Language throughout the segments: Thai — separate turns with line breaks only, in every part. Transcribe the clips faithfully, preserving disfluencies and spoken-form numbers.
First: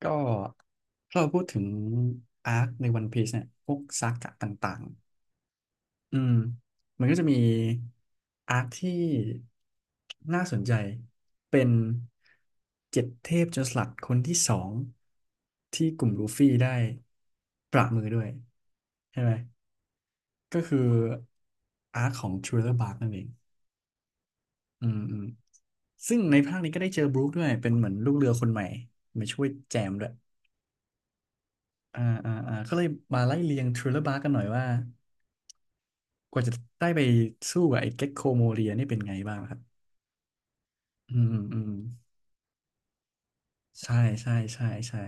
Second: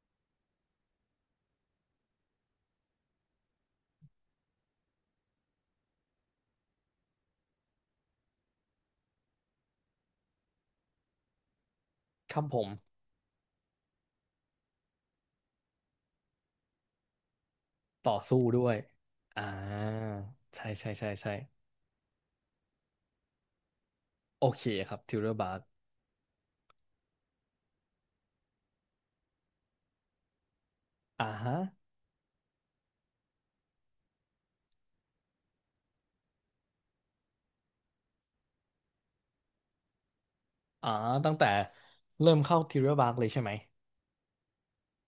ก็ถ้าเราพูดถึงอาร์คในวันพีซเนี่ยพวกซากะต่างๆอืมมันก็จะมีอาร์คที่น่าสนใจเป็น
ครับผม
เจ็ดเทพโจรสลัดคนที่สองที่กลุ่มลูฟี่ได้ประมือ
ต่อ
ด้วย
สู้ด้วย
ใช่ไหม
อ่า
ก็
ใช่
คือ
ใช่ใช่ใช่
อาร์คของทรูเลอร์บาร์กนั่นเอง
โอเค
อื
ครั
ม
บ
อื
ทิว
ม
เ e อร์บาร์ก
ซึ่งในภาคนี้ก็ได้เจอบรูคด้วยเป็นเหมือนลูกเรือคนใหม่มาช่วยแจมด้วย
อ่าฮะ
อ่าอ่าอ่าก็เลยมาไล่เรียงทริลเลอร์บาร์กันหน่อยว่ากว่าจะได้ไปสู้กับไอ้เก็กโคโมเรียนี่เป็นไงบ้างครับ
อ่า
อื
ตั้
ม
งแต่
อืม
เริ่มเข้าทิวเ e อร์บาร์กเลยใช่ไหม
ใช่ใช่ใช่ใช่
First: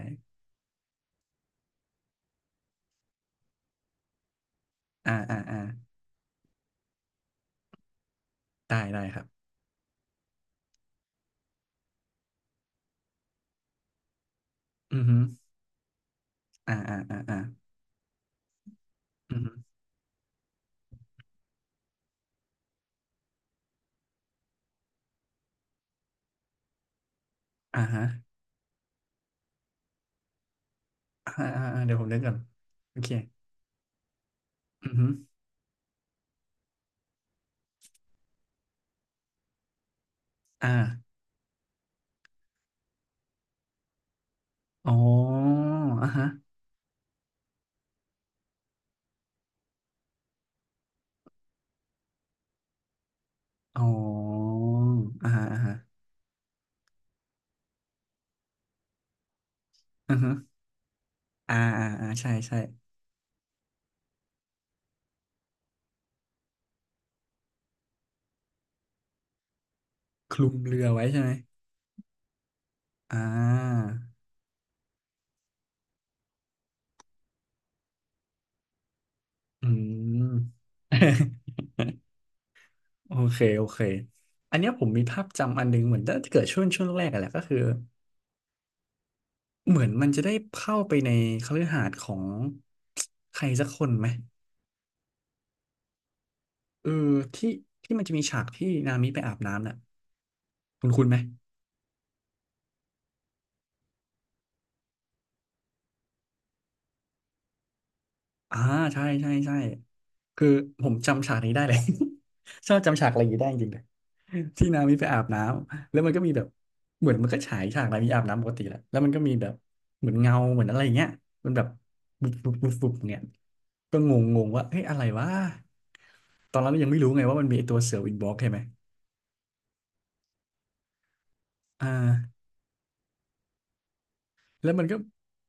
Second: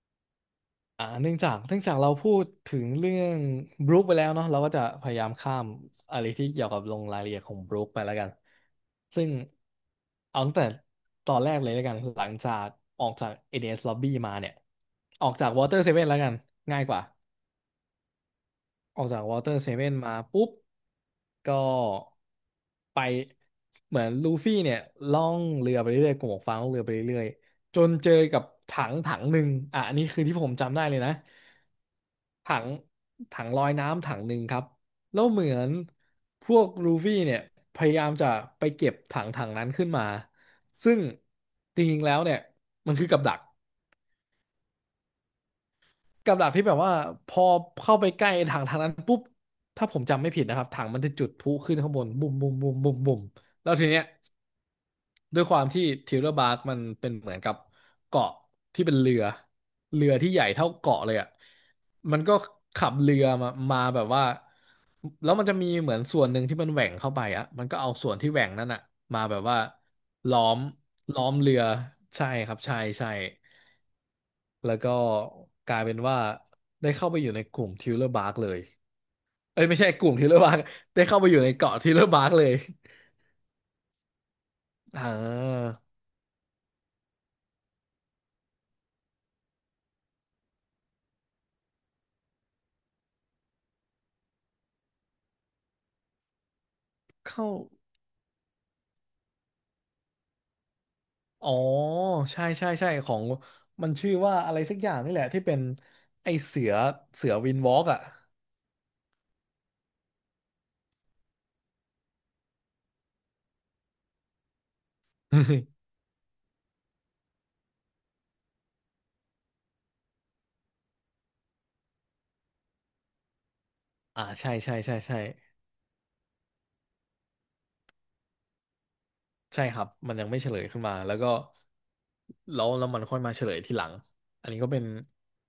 อ่าเนื่องจากเนื่องจากเราพูดถึงเรื่องบรูคไปแล้วเนาะเราก็จะพ
อ่า
ยายาม
อ่า
ข้า
อ่า
มอะไรที่เกี่ยวกับลงรายละเอียดของบรูคไปแล้วกัน
ได้ได้ครั
ซึ่
บ
งเอาตั้งแต่ตอนแรกเลยแล้วกันหลังจากออกจาก เอ ดี เอส Lobby มาเนี่ย
อือฮึ
ออกจาก Water Seven แล้วกัน
อ่า
ง่ายก
อ่า
ว่า
อ่าอ่า
ออกจากว
อื
อ
อ
เตอ
ฮึ
ร์เซเว่นมาปุ๊บก็ไปเหมือนลูฟี่เนี่ยล่องเรือไปเรื่อยๆกลุ่มหมวกฟางล่องเรือไปเรื่อยๆจ
อ่า
น
ฮะ
เจอกับถังถังหนึ่งอ่ะอันนี้คือที่ผมจำได้เลยนะ
อ่าอ่าอ่าเดี๋ยวผมเล่นกก่อน
ถัง
โอเค
ถังลอยน้ำถังหนึ่งครับ
อือฮึ
แล้วเหมือนพวกลูฟี่เนี่ยพยายามจะไปเก็บถังถังนั้นขึ้นมา
อ่
ซึ่ง
า
จริงๆแล้วเนี่ยมันคือกับดัก
อ๋ออ่าฮะ
กับดักที่แบบว่าพอเข้าไปใกล้ถังทางนั้นปุ๊บถ้าผมจำไม่ผิดนะครับถังมันจะจุดพลุขึ้นข้างบนบุ่มบุ่มบุ่มบุ่มบุ่มแล้ว
อ๋
ทีเนี้ย
ออ่า
ด้ว
ฮะ
ยค
อ่า
วาม
ฮะ
ที่ทิวเลอร์บาร์กมันเป็นเหมือนกับเกาะที่เป็นเรือเรือ
อือ
ที่
ฮึ
ใหญ่เท่าเกาะเลยอ่ะ
อ่าอ่าอ่า
มัน
ใช่
ก็
ใช่
ขับเรือมามาแบบว่าแล้วมันจะมีเหมือนส่วนหนึ่งที่มันแหว่งเข้าไปอ่ะมันก็เอาส่วนที่แหว่งนั่นอ่ะมาแบบว่า
ค
ล้อ
ลุม
ม
เรือไว้ใช่
ล้อ
ไหม
มเรือใช่ครับใช่ใช่
อ่า
แล้วก็กลายเป็นว่าได้เข้าไปอยู่ในกลุ่มทิวเลอร์บาร์กเลยเอ้ย
อื
ไม่ใช่กลุ่ม
ม
ทิวเลอร์บาร์กได้เข้าไปอยู่ ในเกาะทิวเลอร์บาร์กเลย
โอเคโอเค อันเนี้ยผม
อ่
มีภาพจำอัน
า
นึงเหมือนน่าจะเกิดช่วงช่วงแรกๆอะแหละก็คือเหมือนมันจะได้เข้าไปในคฤหาสน์ของใครสักคนไหมเออ
เข้า
ที่ที่มันจะมีฉากที่นามิไปอาบน้ำน่ะคุณคุณไหม
อ๋อใช่ใช่ใช่ของมันชื่อว่าอะไรสักอย่างนี่แหละที่เป็นไอเสือเสือวินวอล์กอ่ะ
อ่าใช่ใช่ใช่คือผมจำฉากนี้ได้เลย ชอบจำฉากอะไรอย่างนี้ได้จริงๆเลยที่นามิไปอาบน้ำแล้ วมันก็มีแบบเหมือนมันก็ฉายฉากนามิอาบน้ำปกติแหละแล้วมันก็มีแบบเหมือนเงาเหมือนอะไรอย่างเงี้ยมันแบบบุบบุบบุบบุบอย่างเงี้ยก็งง
อ่า
งง
ใช่
ว่า
ใช่
เฮ้ย
ใช่
อะไร
ใช่
วะตอนนั้นยังไม่รู้ไงว่ามันมีไอ้ตัวเสือวินบ็อกใช่ไหม
ใช่ครับมันยังไม่เฉลยขึ้นมาแล้วก็
อ่า
แล้วแล้วมันค่อยมาเฉลยทีหลังอันนี้ก็
แล้ว
เป็
มั
น
นก็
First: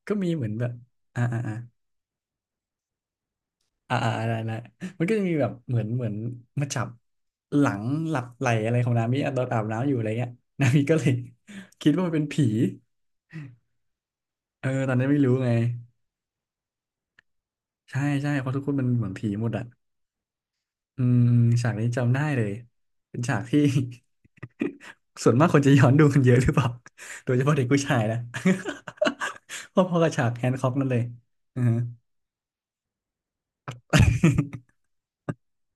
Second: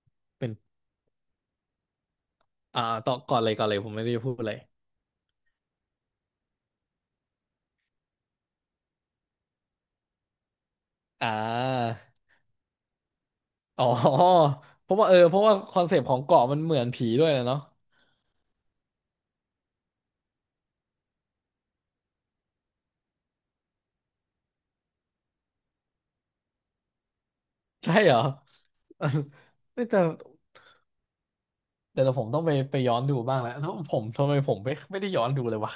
ก็มีเหมื
เป็
อ
น
นแบบอ่าอ่า
อ่าต่อก่อนเลยก่อนเลยผม
อ่า
ไม่
อ่า
ได้พู
ได้
ดอะไร
ได้มันก็จะมีแบบเหมือนเหมือนมาจับหลังหลับไหลอะไรของนามิอ่ะตอนอาบน้ำอยู่อะไรเงี้ย นามิก็เลย
อ่
คิด
า
ว่ามันเป็นผี
อ๋อ
เออ
เพ
ตอน
ราะ
นั้
ว่า
น
เออ
ไม่รู้
เพราะ
ไง
ว่าคอนเซปต์ของเกาะมันเหมือนผีด้วยนะเนาะ
ใช่ใช่เพราะทุกคนมันเหมือนผีหมดอ่ะอืมฉากนี้จำได้เลยเป็นฉากที่ ส่วนมากคนจะย้อนดูกันเยอะหรือเปล่าโดยเฉพาะเด็กผู้
ใช่
ชาย
เหร
นะ
อ
พ
ไม่
อ
แต่
ๆกับฉากแฮนค็อกนั่นเลยอือฮะ
แต่เดี๋ยวผมต้องไปไปย้อนดูบ้างแล้วแล้วผมทำไมผมไม่ไม่ได้ย้อนดูเลยวะ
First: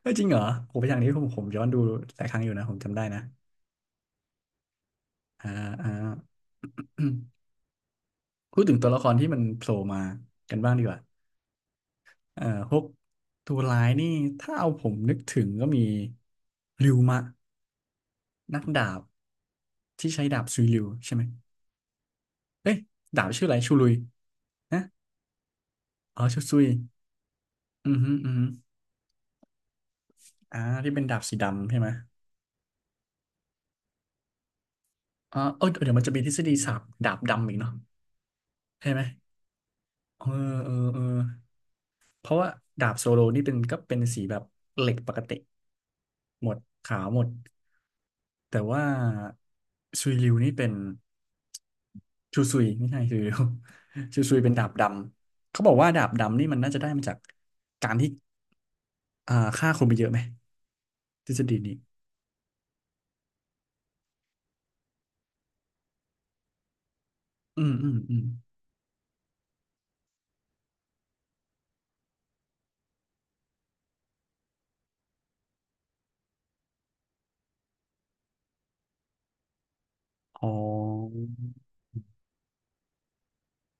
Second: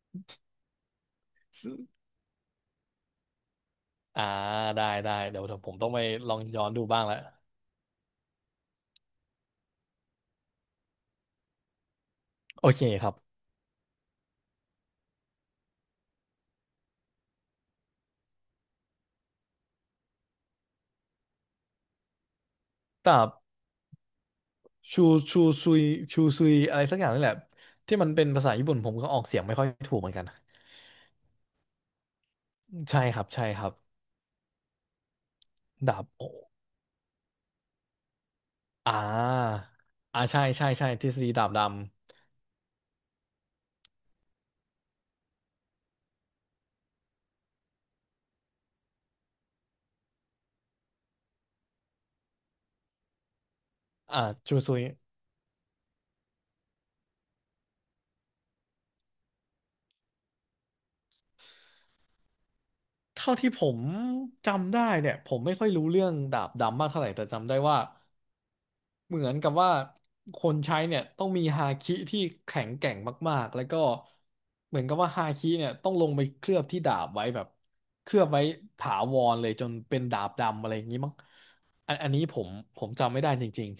เออจริงเหรอผมไปฉากนี้ผมผมย้อนดู หลายครั้งอยู่นะผมจำได้นะ
อ่าได้ได้เดี๋ยว
อ่า
เดี๋ยวผมต้
อ่า
องไปลองย้อนดูบ้างแล้ว
พูดถึงตัวละครที่มันโผล่มากันบ้างดีกว่าเอ่อ
โอ
พว
เค
ก
ครับ
ตัวร้ายนี่ถ้าเอาผมนึกถึงก็มีริวมะนักดาบที่ใช้ดาบซุยริวใช่ไหมเอ้ย
แต่
ดาบชื่ออะไรชูลุยนะ
ชูชูซุย
อ๋
ชู
อชู
ซุย
ซุย
อะไรสักอย่างนี่แหละ
อื
ที่
อ
มั
ฮึ
นเป็น
อือฮึ
ภาษาญี่ปุ่นผมก็ออกเสียงไม่ค่อยถูกเหมือนกัน
อ่าที่เป็นดาบสีดำใช่ไหม
ใช่ครับใช่ครับ
อ๋อเออเดี๋ยว
ดา
มัน
บ
จะมี
โอ
ทฤษฎีสาบดาบดำอีกเนาะใช่
อ่
ไหม
าอ่า
เอ
ใช่
อ
ใช่
เอ
ใช่
อเอ
ท
อ
ฤษฎีดาบด
เพราะว่าดาบโซโลนี่เป็นก็เป็นสีแบบเหล็กปกติหมดขาวหมด แต่ว่าซุยริวนี่เป็นชูซุยไม่ใช่ซุยริว
ำ อ่า
ชูซุย เป็น
ชู
ดาบ
ซุ
ด
ย
ำเขาบอกว่าดาบดำนี่มันน่าจะได้มาจากการที่อ่าฆ่าคนไปเยอะไหมทฤษฎีนี้
เท่าที่ผมจำได้เนี่ยผมไม่ค่อยรู้เรื่องดาบดำมากเท่าไหร่แต่จำได้
อืม
ว่า
อืมอืม
เหมือนกับว่าคนใช้เนี่ยต้องมีฮาคิที่แข็งแกร่งมากๆแล้วก็เหมือนกับว่าฮาคิเนี่ยต้องลงไปเคลือบที่ดาบไว้แบบเคลือบไว้ถาวรเลยจนเป็นดาบ
อ๋
ดำอะไรอย่างนี้มั้ง
อ
อันอันนี้ผมผมจำไม่ได้จริง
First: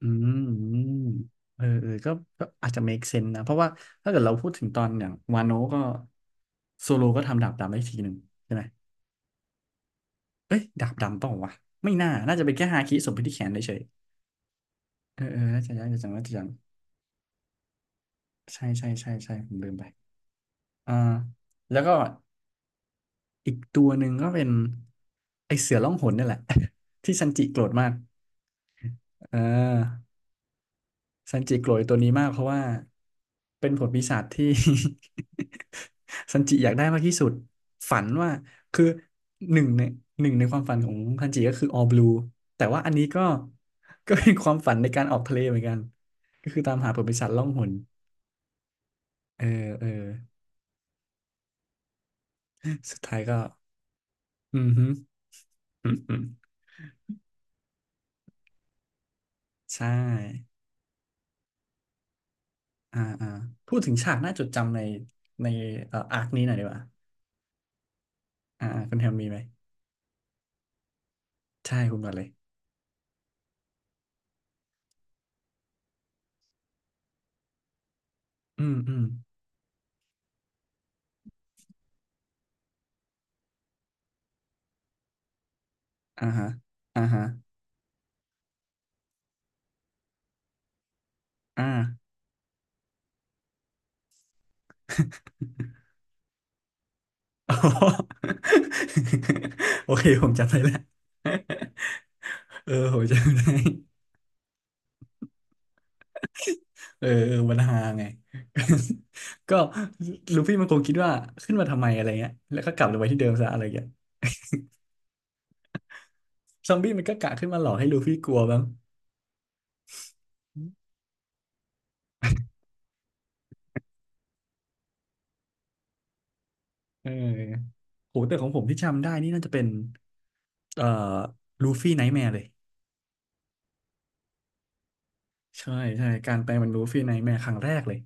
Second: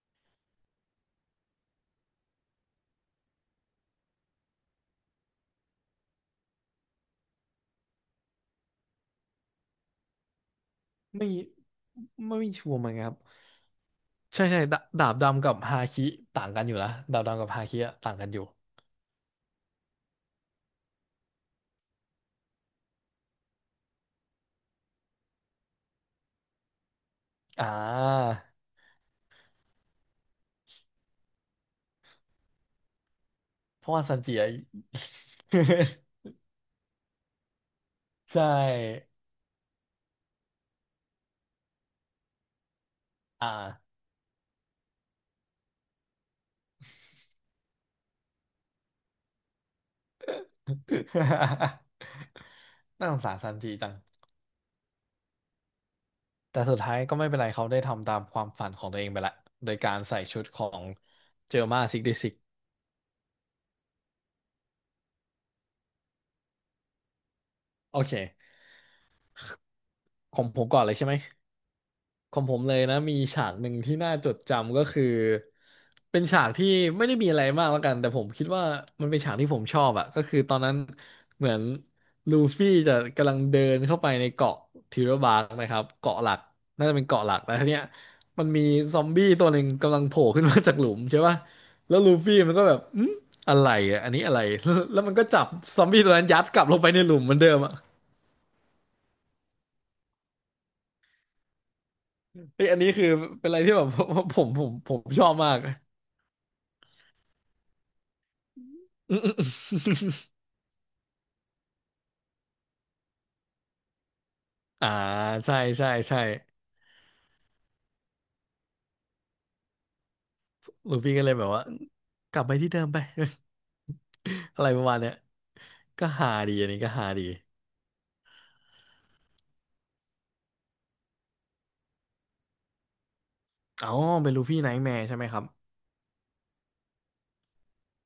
อืมอืมเออเออก็ก็อาจจะ make sense นะเพราะว่าถ้าเกิดเราพูดถึงตอนอย่างวานโนก็โซโลก็ทำดาบดำได้ทีหนึ่งใช่ไหมเอ้ยดาบ
ๆ
ดำเป
ไม่
ล่าวะไม่น่าน่า
ไม่
จะ
ไม่
เป็นแค่
ชัวร์
ฮา
เหมือ
คิ
นกันค
ส่
รั
ง
บ
ไปที่แขนเฉย
ใช่ใช่ดาดา
ๆ
บ
เออเออ
ดำกับ
น่าจะ
ฮา
ยังน่า
คิ
จะยังน่าจะยั
ต่า
ง
งกันอยู่นะดาบดำกับฮาคิอะต่างกันอยู่
ใช่ใช่ใช่ใช่ผมลืมไปอ่าแล้วก็อีกตัวหนึ่งก็เป็นไอเสือล่องหนนี่แหละ ที่ซันจิโกร
อ่
ธมาก
า
เออซันจิโกรธตัวนี้มากเพราะว่าเป็นผ
เพ
ล
ราะ
ปี
ว่าซั
ศา
น
จ
จิอะ
ที่ ซันจิอยากได้มากที่สุดฝันว่า
ใช
คือ
่
หนึ่งในหนึ่งในความฝันของซันจิก็คือ All Blue แต่ว่าอันนี้ก็
อ่า
ก็เป็นความฝันในการออกทะเลเหมือนกันก็คือตามหาผลปีศาจล่องหนเออเออสุ ด
น่าส
ท้าย
งสา
ก็
รซันจิจัง
อือฮึ
แต่สุดท้ายก็ไม่เป็นไรเขาได้ทำตามความฝันของตัวเองไปละโดย
ใช่
การใส่ชุดของเจอร์มาซิกดิซิก
อ่าอ่าพูดถึงฉากน่าจดจำในในเอ่ออาร์คนี้หน่อยดีกว่า
โอเค
อ่าอ่าคุณแฮมมีไหม
ของผมก่อนเลยใช่ไหม
ใช่คุณก่อนเลย
ของผมเลยนะมีฉากหนึ่งที่น่าจดจำก็คือเป็นฉากที่ไม่ได้มีอะไรมากแล้วกันแต่ผมคิด
อื
ว่า
ม อืม
มันเป็นฉากที่ผมชอบอะก็คือตอนนั้นเหมือนลูฟี่จะกำลังเดินเข้าไปในเกาะทิรบาร์กนะครับเกาะ
อ่า
หลัก
ฮะ
น่าจะ
อ่า
เป็น
ฮะ
เกาะหลักแล้วทีเนี้ยมันมีซอมบี้ตัวหนึ่งกำลังโผล่ขึ้นมาจากหลุมใช่ป่ะ
อ่า
แล้วลูฟี่มันก็แบบอืมอะไรอะอันนี้อะไรแล้ว แล้วมันก็จับซอมบี้ตัวนั้นยัดกลับลงไปในหลุมเหมือน เดิ
อ๋อ
มอะ
โอเค ผมจำได้แล้ว
เอ้ย
เออ
อันนี้
ผม
คือ
จำ
เป็น
ได้
อะไรที่แบบ ผมผมผมผมชอบมาก
เออเออมันฮาไง
อืมอม
ก็
อืม
ลูฟี่มันคงคิดว่าขึ้นมาทำไมอะไรเงี้ยแล้วก็กลับลงไปที่เดิมซะอะไรเงี้ย
อ่าใช่ใช่ใช่
ซอมบี้มันก็กะขึ้นมาหลอกให้ลูฟี่กลัวบ้าง
ลูฟี่ก็เลยแบบว่ากลับไปที่เดิมไป อะไรประมาณเนี้ยก็หาดีอันนี้ก็
เ
หาดี
ออโหแต่ของผมที่จำได้นี่น่าจะเป็นเอ่อลูฟี่ไนท์แมร์เลย
อ๋อเป็นลูฟี่ไนท์แมร์ใช่ไหมครับ
ใช่ใช่การแปลเป็นลูฟี่ไนท์แมร์ครั้งแรกเลย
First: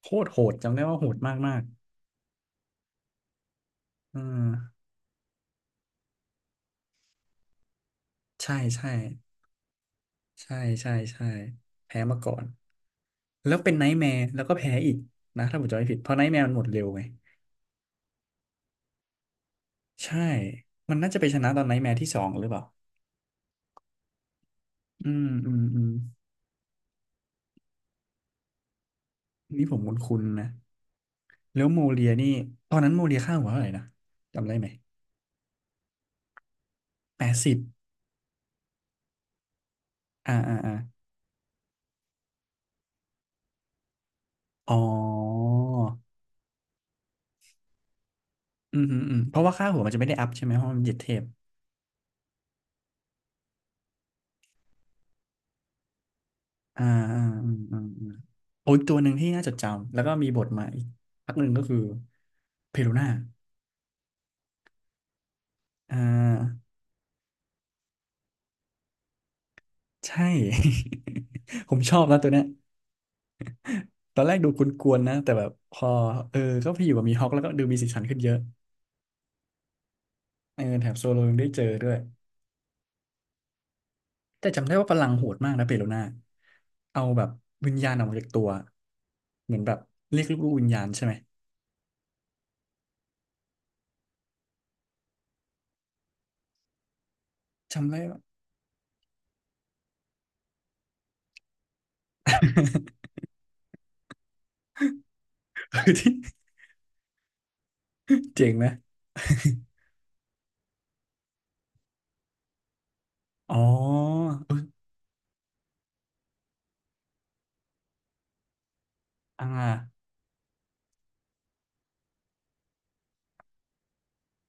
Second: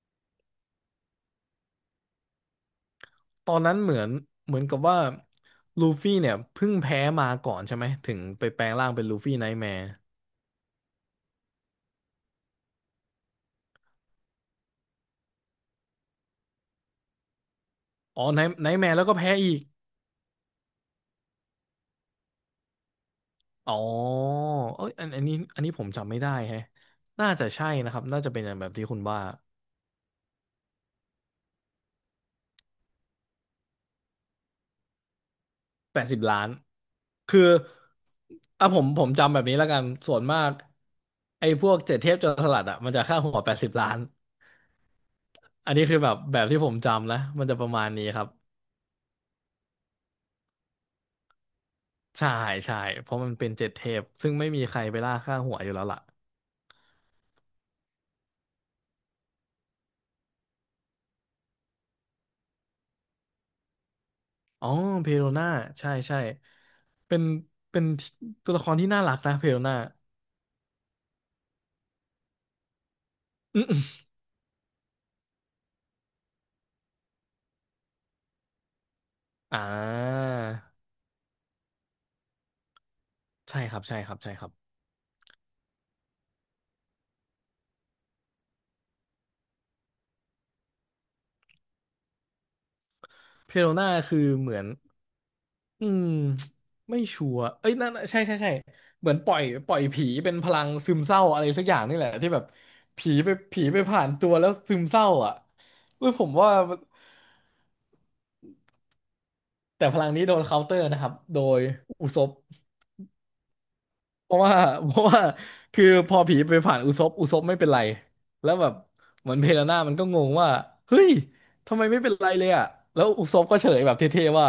โคตรโหดจำได้ว่าโหดมากมาก
ตอนนั้นเหมือน
เออ
เหมือนกับว่าลูฟี่เนี่ยเพิ่งแพ้มาก่อนใช่ไหมถึงไป
ใช่
แปลงร่า
ใช่
งเป็นลูฟี่ไนท์แมร์
ใช่ใช่ใช่แพ้มาก่อนแล้วเป็นไนท์แมร์แล้วก็แพ้อีกนะถ้าผมจำไม่ผิดเพราะไนท์แมร์มันหมดเร็วไง
อ๋อไนท์ไนท์แมร์แล้วก็แพ้อีก
ใช่มันน่าจะไปชนะตอนไนท์แมร์ที่สองหรือเปล่า
อ๋อเอ้ยอั
อื
นอัน
ม
นี้
อื
อั
ม
นนี้
อื
ผม
ม
จำไม่ได้แฮะน่าจะใช่นะครับน่าจะเป็นอย่างแบบที่คุณว่า
นี่ผมคุ้นๆนะแล้วโมเลียนี่ตอนนั้นโมเลียค่าหัวเท่าไหร่นะจำได้ไหม
แปดสิบล้าน
แปด
คือ
สิบ
อ่ะผมผมจำแบบนี้แล้วกันส่วน
อ่า
มาก
อ่าอ่า
ไอ้พวกเจ็ดเทพโจรสลัดอ่ะมันจะค่าหัวแปดสิบล้าน
อ๋อ
อันนี้คือแบบแบบที่ผมจำนะมันจะประมาณนี้ครับ
อืมอืมอืมเพราะว่าค่าหัวมันจะไม่ได้อัพใช่ไหมเพราะมันเหยียดเทป
ใช่ใช่เพราะมันเป็นเจ็ดเทพซึ่งไม่มีใครไปล่าค่าหัวอยู่แล้วล่ะ
อ่าอ่าอืมอืมอืมโอ้ยตัวหนึ่งที่น่าจดจำแล้วก็มีบทมาอีกพักหนึ่งก็คือเพโรน่า
อ๋อเพโรน่าใช่
อ่
ใช่
า
เป็นเป็นตัวละครที่น่ารักนะเพโรน่า
ใช่ ผมชอบนะตัวเนี้ย
อืม
ตอนแรกดูกวนๆนะแต่แบบพอเออก็ไปอยู่กับมีฮอคแล้วก็ดูมีสีสันขึ้นเยอะ
ๆอ่า
เออแถมโซโลยังได้เจอด้วย
ใช่ครับใช่ครับใช่ค
แต่
รับ
จำได้ว่าพลังโหดมากนะเปโรน่าเอาแบบวิญญาณออกมาจากตัวเหมือนแบบเรียกลูกๆวิญญาณใช่ไหม
เพโรน่าคือเหมือน อืมไม่ชัวร์เอ้ยนั่
จำ
น
ได้
ใช่
ว่า
ใช่ใช่เหมือนปล่อยปล่อยผีเป็นพลังซึมเศร้าอะไรสักอย่างนี่แหละที่แบบผีไปผีไปผ่านตัวแล้วซึมเศร้าอ่ะเวยผมว่า
เจ๋งไหม
แต่พลังนี้โดนเคาน์เตอร์นะครับโดยอุซบ
อ๋อ
เพราะ
เออ
ว่า เพราะว่าคือพอผีไปผ่านอุซบอุซบไม่เป็นไรแล้วแบบเหมือน
อ่า
เพลาน่ามันก็งงว่าเฮ้ยทำไมไม่เป็นไรเลยอ่ะแล้วอุซบก็เฉลยแบบเท่ๆว่า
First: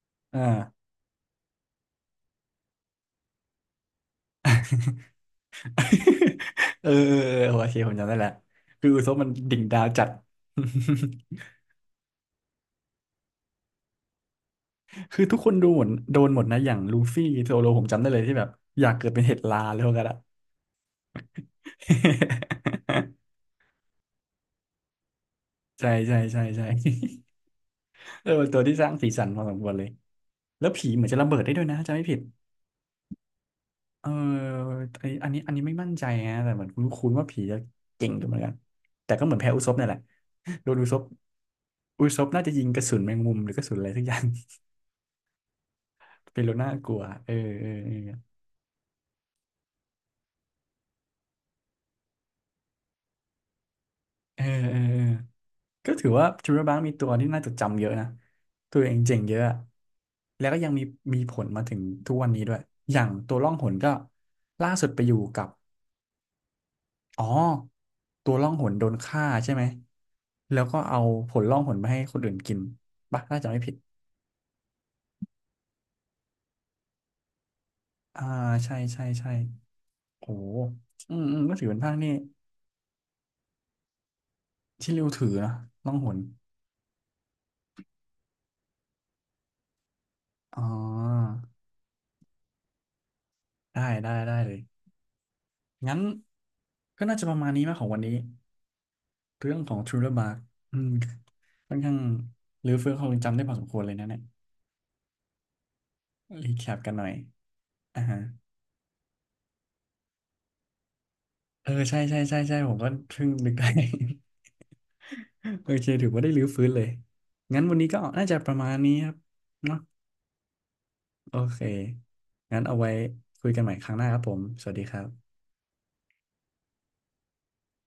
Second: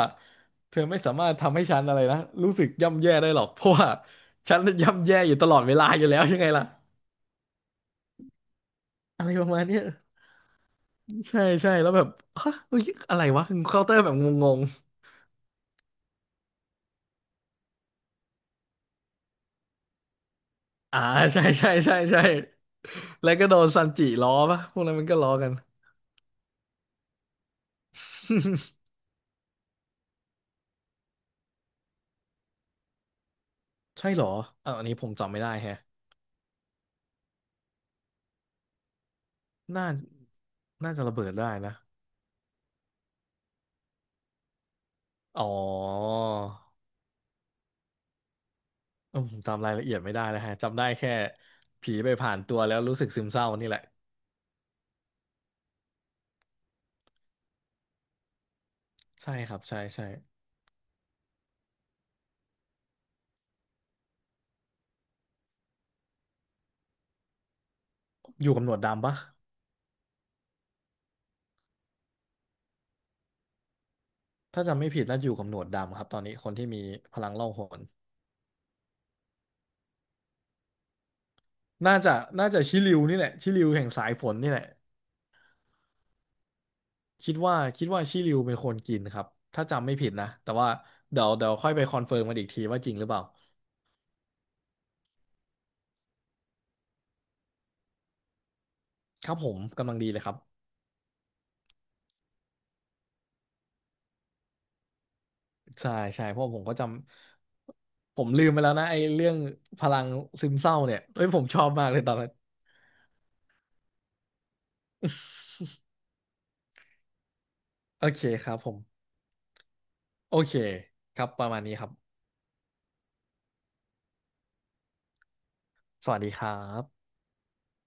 เธอ
อ่า
ไม่สามารถทำให้ฉันอะไรนะรู้สึกย่ำแย่ได้หรอกเพราะว่าฉันย่ำแย่อยู่ตลอดเวลาอยู่แล้วยังไงล่ะ
เออเออเออโอเคผมจำได้แล้วคืออุซบ
อะ
มัน
ไรประ
ดิ่
มา
ง
ณเนี้
ดา
ย
วจัด
ใช่ใช่แล้วแบบฮะเฮ้ยอะไรวะเคาน์เตอร์แบบงง
คือทุกคนดูหมดโดนหมดนะอย่างลูฟี่โซโลผมจำได้เลยที่แบบอยากเกิดเป็นเห็ดลาเลยพวกกั้นอะ
ๆอ่าใช่ใช่ใช่ใช่แล้ว ก็โดนซันจิล้อปะพวกนั้นมันก็ล้อกัน
ใช่ใช่ใช่ใช่เออเป็นตัวที่สร้างสีสันพอสมควรเลยแล้วผีเหมือนจะระเบิดได้ด้วยนะจำไม่ผิด เอ
ใช่
อ
เหรออ่ะอันนี้ผ
ไอ
ม
อัน
จำ
นี้
ไม่
อั
ได้
นนี้ไม่
แฮะ
มั่นใจนะแต่เหมือนคุ้นคุ้นว่าผีจะเก่งอยู่เหมือนกันแต่ก็เหมือนแพ้อุซบนั่น
น่า
แหละโดนอุ
น่า
ซบ
จะระเบิดได้นะ
อุซบน่าจะยิงกระสุนแมงมุมหรือกระสุนอะไรสักอย่าง
อ๋อ
เป็นโลน่ากลัวเออเออเออ
เอืมผมจำรายละเอียดไม่ได้เลยฮะจำได้แค่ผีไปผ่านตัวแล้วรู้สึกซึมเศร้านี่แหละ
เออเออเออก็ถือว่าทริเบอร์บังมีตัวที่น่าจดจำเยอะนะตัวเองเจ๋ง
ใช่
เยอะ
ค
อะ
รับ ใช่ใช่
แล้วก็ยังมีมีผลมาถึงทุกวันนี้ด้วยอย่างตัวล่องหนก็ล่าสุดไปอยู่กับ อ๋อตัว
อ
ล่อ
ยู่
ง
กั
ห
บหน
น
วด
โดน
ดำปะ
ฆ่าใช่ไหมแล้วก็เอาผลล่องหนมาให้คนอื่นกินปะน่าจะไม่ผิด
ถ้าจำไม่ผิดน่าจะอยู่กับหนวดดำครับตอนนี้คนที่มีพลังล่องหน
อ่าใช่ใช่ใช่โอ้โหอืมอืมก็ถือเป็นภา
น่า
คนี่
จะน่าจะชิริวนี่แหละชิริวแห่งสายฝนนี่แหละ
ที่ริวถือนะล่องหน
คิดว่าคิดว่าชิริวเป็นคนกินครับถ้าจำไม่ผิดนะแต่
อ๋
ว่าเดี๋ยว
อ
เดี๋ยวค่อยไปคอนเฟิร์มกันอีกทีว่าจริงหรือเปล่า
ได้ได้ได้เลยงั้นก็น่าจะประมาณนี้มากของวันนี้
ครับผ
เรื่อ
ม
งของ
กำลังดี
Thriller
เลยครั
Bark
บ
อืมค่อนข้างรื้อฟื้นความทรงจำได้พอสมควรเลยนะเนี่ย
ใช่ใช่เพ
รี
ราะผม
แค
ก็
ป
จ
กันหน่อยอ่า
ำผ
ฮะ
มลืมไปแล้วนะไอ้เรื่องพลังซึมเศร้าเนี่ยเอ้ยผมชอ
เอ
บ
อ
มากเล
ใช่
ยตอน
ใช่
นั้น
ใช่ใช่ผมก็เพิ่งนึก ได้ โอเคถือว่าได้รื้อฟื้นเลย งั้นวันนี้ก็
โอเค
น่าจะ
ค
ป
รั
ระ
บ
มา
ผ
ณ
ม
นี้ครับเนาะ
โอเคครับ
โอ
ประมา
เค
ณนี้ครับ
งั้นเอาไว้คุยกันใหม่ครั้งหน้าครับผม สวัสดีครับ
สวัสดีครับ